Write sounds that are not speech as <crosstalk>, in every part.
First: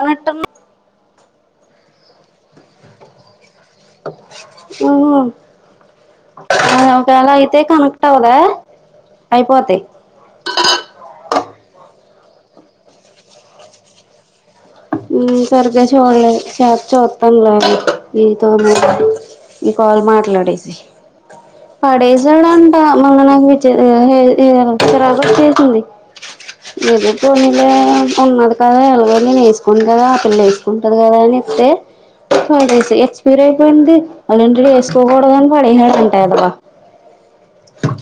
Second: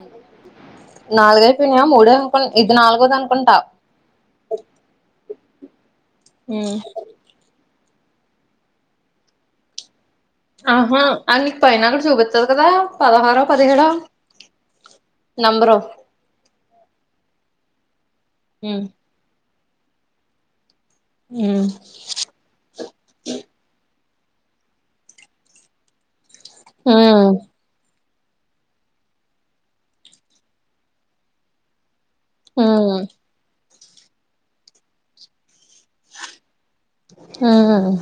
కనెక్టర్లు నాలుగైపినియా మూడే అనుకు ఇది నాలుగోది అనుకుంటా అ ఉమ్ అకాలా అయితే కను టావ్ దా అయిపోతాయి ఆ నీకు పైన కూడా చూపితది కదా పదహారో పదిహేడ సర్గ చోడలే ఈ సా చొత్తన్ బాగా ఈతో మే ఉమ్ ఈ కాల్ మాట్లాడేసి ఉమ్ పడేసడంట మంగనానికి విచ్చేది ఏ రా రాధక్క చేసింది ఇందుపోనీలే ఉవు అది కాద ఎలవే కున్ కదా ఆ పిల్ల వేసుకుంటుంది కదా అని ఇస్తే ఉమ్ సెసి ఎక్స్పీరియన్స్ ంది అండ వేసుకోకూడదుని పడేడుతుంటాదవా హమ్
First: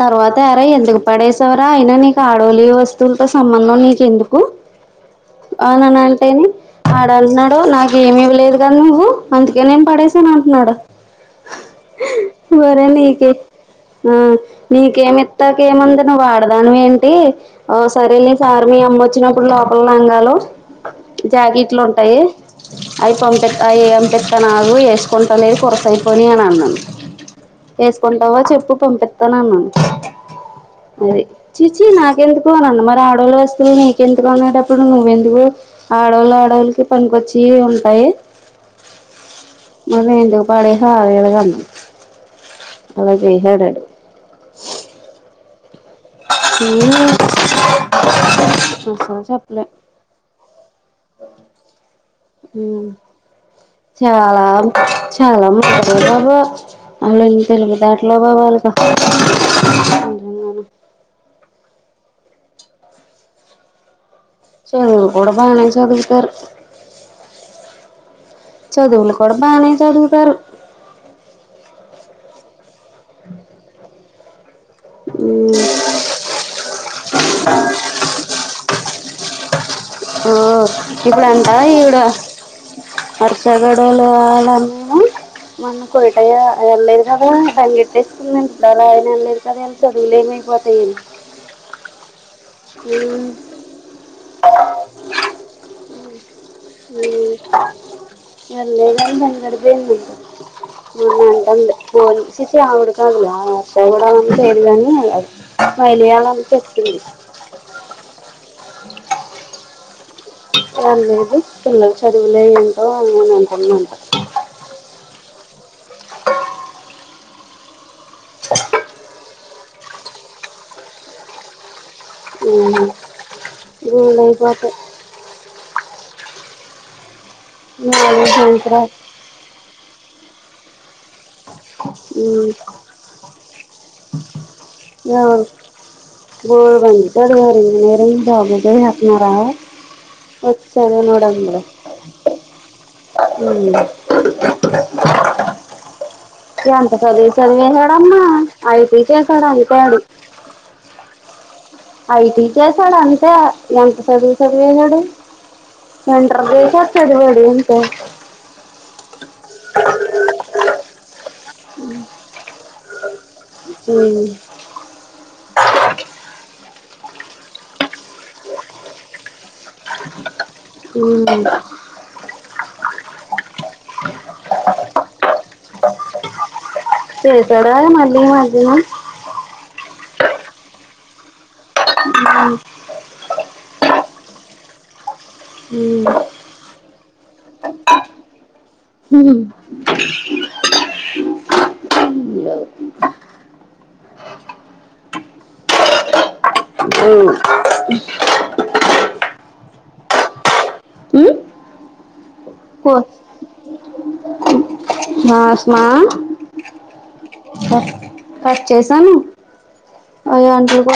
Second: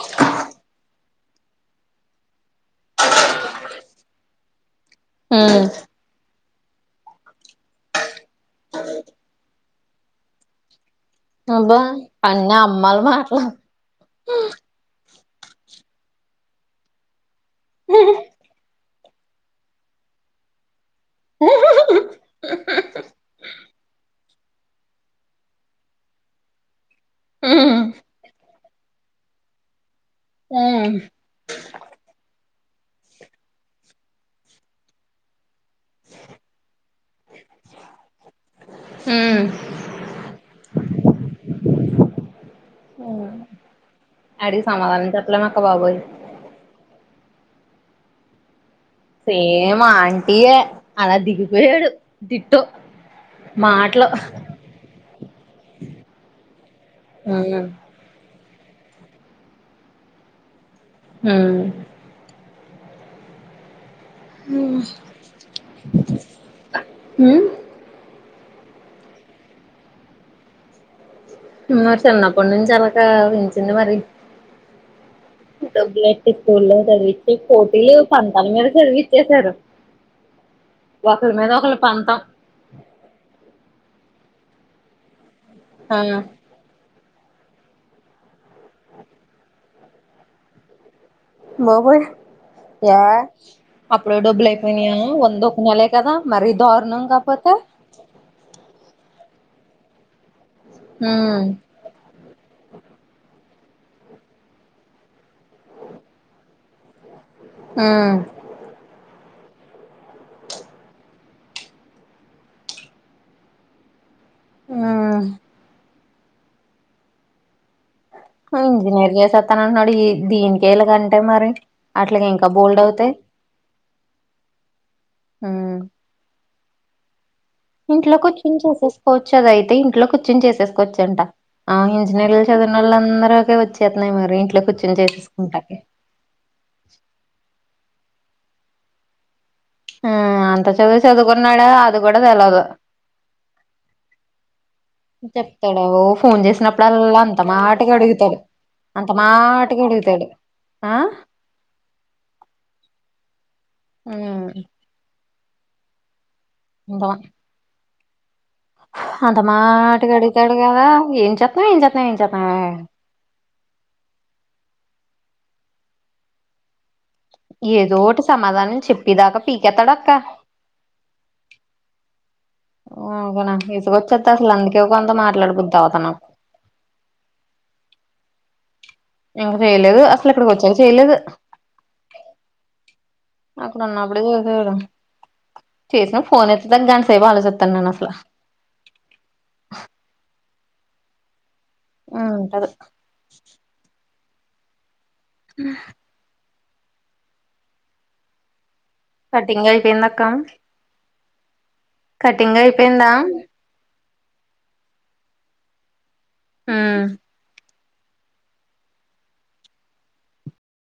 తర్వాత అరే ఎందుకు పడేసావరా అయినా నీకు ఆడోలి వస్తువులతో సంబంధం నీకు ఎందుకు ఉమ్ ఆ నన్న అంటేని ఆడాలన్నా నాకు ఏమమివ లేదు కానీ నువ్వు అందు ఇక నేను పడేసాను అంటున్నాడు అబ్బా అన్ని అమ్మలు మాటలు నీకేమిత్తాక ఏమంది నువ్వు ఆడదాను ఏంటి ఆ సరేలే సార్మి అమ్మ వచ్చినప్పుడు లోపలలాంగాలు జాకెట్లు ఉంటాయి అవి పంప అవిప తన ఆగ వేసుకకుంటల్ది కురసయిపోయిను అన్నది ఉమ్ వేసుకుంటావా చెప్పు పంపిస్తాను అన్నాను ఉమ్ అరి చీ చీ నాగేంద ఇన్న మరి ఆడోళ వస్తువులు నీకుెందుకు అండటప్పుడు నువ్వెందుకు ఆడవాళ్ళ ఆడవాళ్ళకి పనికొచ్చి ఉంటాయి ఉమ్ మళ్ళీ ఇందుకు పాడే ఆారేడు కమ్న్ అలా చేయాడాడు అడి సమాధాం నాకబబయి ఈ అసలు చెప్పలే సేమ్ ఆంటీయే అలా దిగిపోయాడు దిట్టు మాటలు చాలా చాలా బాబా అళ్ళ ఉమ్ తెలుగుదాటలో బాబ వాళ హ్మ్ చదువు కూడా కూడా బానే చదువికారు ఉమ్ చదువుల కూడ బానే చదువుటారు రి చిన్నప్పటి నుంచిరక వించింది మరి ఉమ్ డబ్బులెట్ స్కూల్లో చదివించి పోటీలు పంతని మీద చదివి ఎ సారు ఓ ఇప్పుడ ఎంటా ఒకరు ఇవడ పంతం హర్సగడలో మ మన్న ఆ కోట ఎ కదా పంగెట్టేసుకుందం ఇప్పుడు అలా ఆయన అన్నారుది కదా అలా చదువులేమయిపోతాయిని బబొయి యా అప్పుడు డబ్బుల్యిపోయినాయా వంద ఒక కొ నాల కదా మరీ దారుణం కాపోతే వెళ్ళ వెళ్ల్లి ఉమ్ అంట పో ఆవిడ కాదు పోడని లే కాని వెలియాలని చెప్తుంది ఉమ్ ప లేదు పిల్లలు చదువులే ఏంటో అ అని అంటున్నా అంటారు ఆ ఇంజనిర్ చేసెత్ తనంట్నాడు ఈ దీనికి కేలగ అంటే మరి అట్లగే ఇంకా బోల్డ్అవుతాయి. గోల్ అయిపోతాయి ఇంట్లో నాలుగు కూర్చుని సంవత్సరాలు చూసేసుకోవచ్చు దయితే ఇంట్లో కుర్ చోన్ చేసేస్కోచ్చు. ఆ ఇంజనీరింగ్ ఉమ్, చదివినోలన్దరికి వచ్చేత్తున్నాయి మరి ఇంట్లో కూర్చొని ఎవరు చేసేసుకుంటాకి. <unintelligible> చెత్తున్నారా ఆ అంత చదువే చదువుకున్నాడా అది గూడ తెల్వదు, చెప్తడా ఓ ఫోన్ ఎంత చేసినప్పుడల్లా చదివి అంత మాటుగ చదివేశాడమ్మా అడుగుతాడు ఐటీ అంత చేశాడు అంతే మాటుగా ఆడు అడుగుతాడు ఆ? ఐటీ చేశాడు అంతే ఎంత సదువు ఉమ్ సదివేశాడు సది <unintelligible> అంత చదివాడు అంతే ఎంత మాటుగ అడుగ అదిగావా ఏం చెత్ క ఏం చేత్నావ్ చేత్నావ్ ఆ హ్మ్ ఏదోట్ టి సమాధానం చెప్పేదాక పీకేత్తడక్క. ఉమ్. అవుగనా ఇసుగొచ్చద్దసలు అందుకే కొంత మాట్లాడబుద్ధవదు నాకు ఏ మంటున్నావ్? ఇంగ చెయలేదు, అసలు ఇక్కడ కొచ్చాక చెయలేదు. ఉమ్ ఎపుడు జేసాడు చేసా పోనెత్తడానికి గంట సేపు ఆలోచెతన్నానసలు. ఉమ్, ఆ అంటరు ఉమ్ కటింగ్ ఐపోయిందక్క ఉమ్. కటింగ్ ఐపోయిందా? మాస్మా ఆ హ చేసాను అయ్ వంటలు గూడా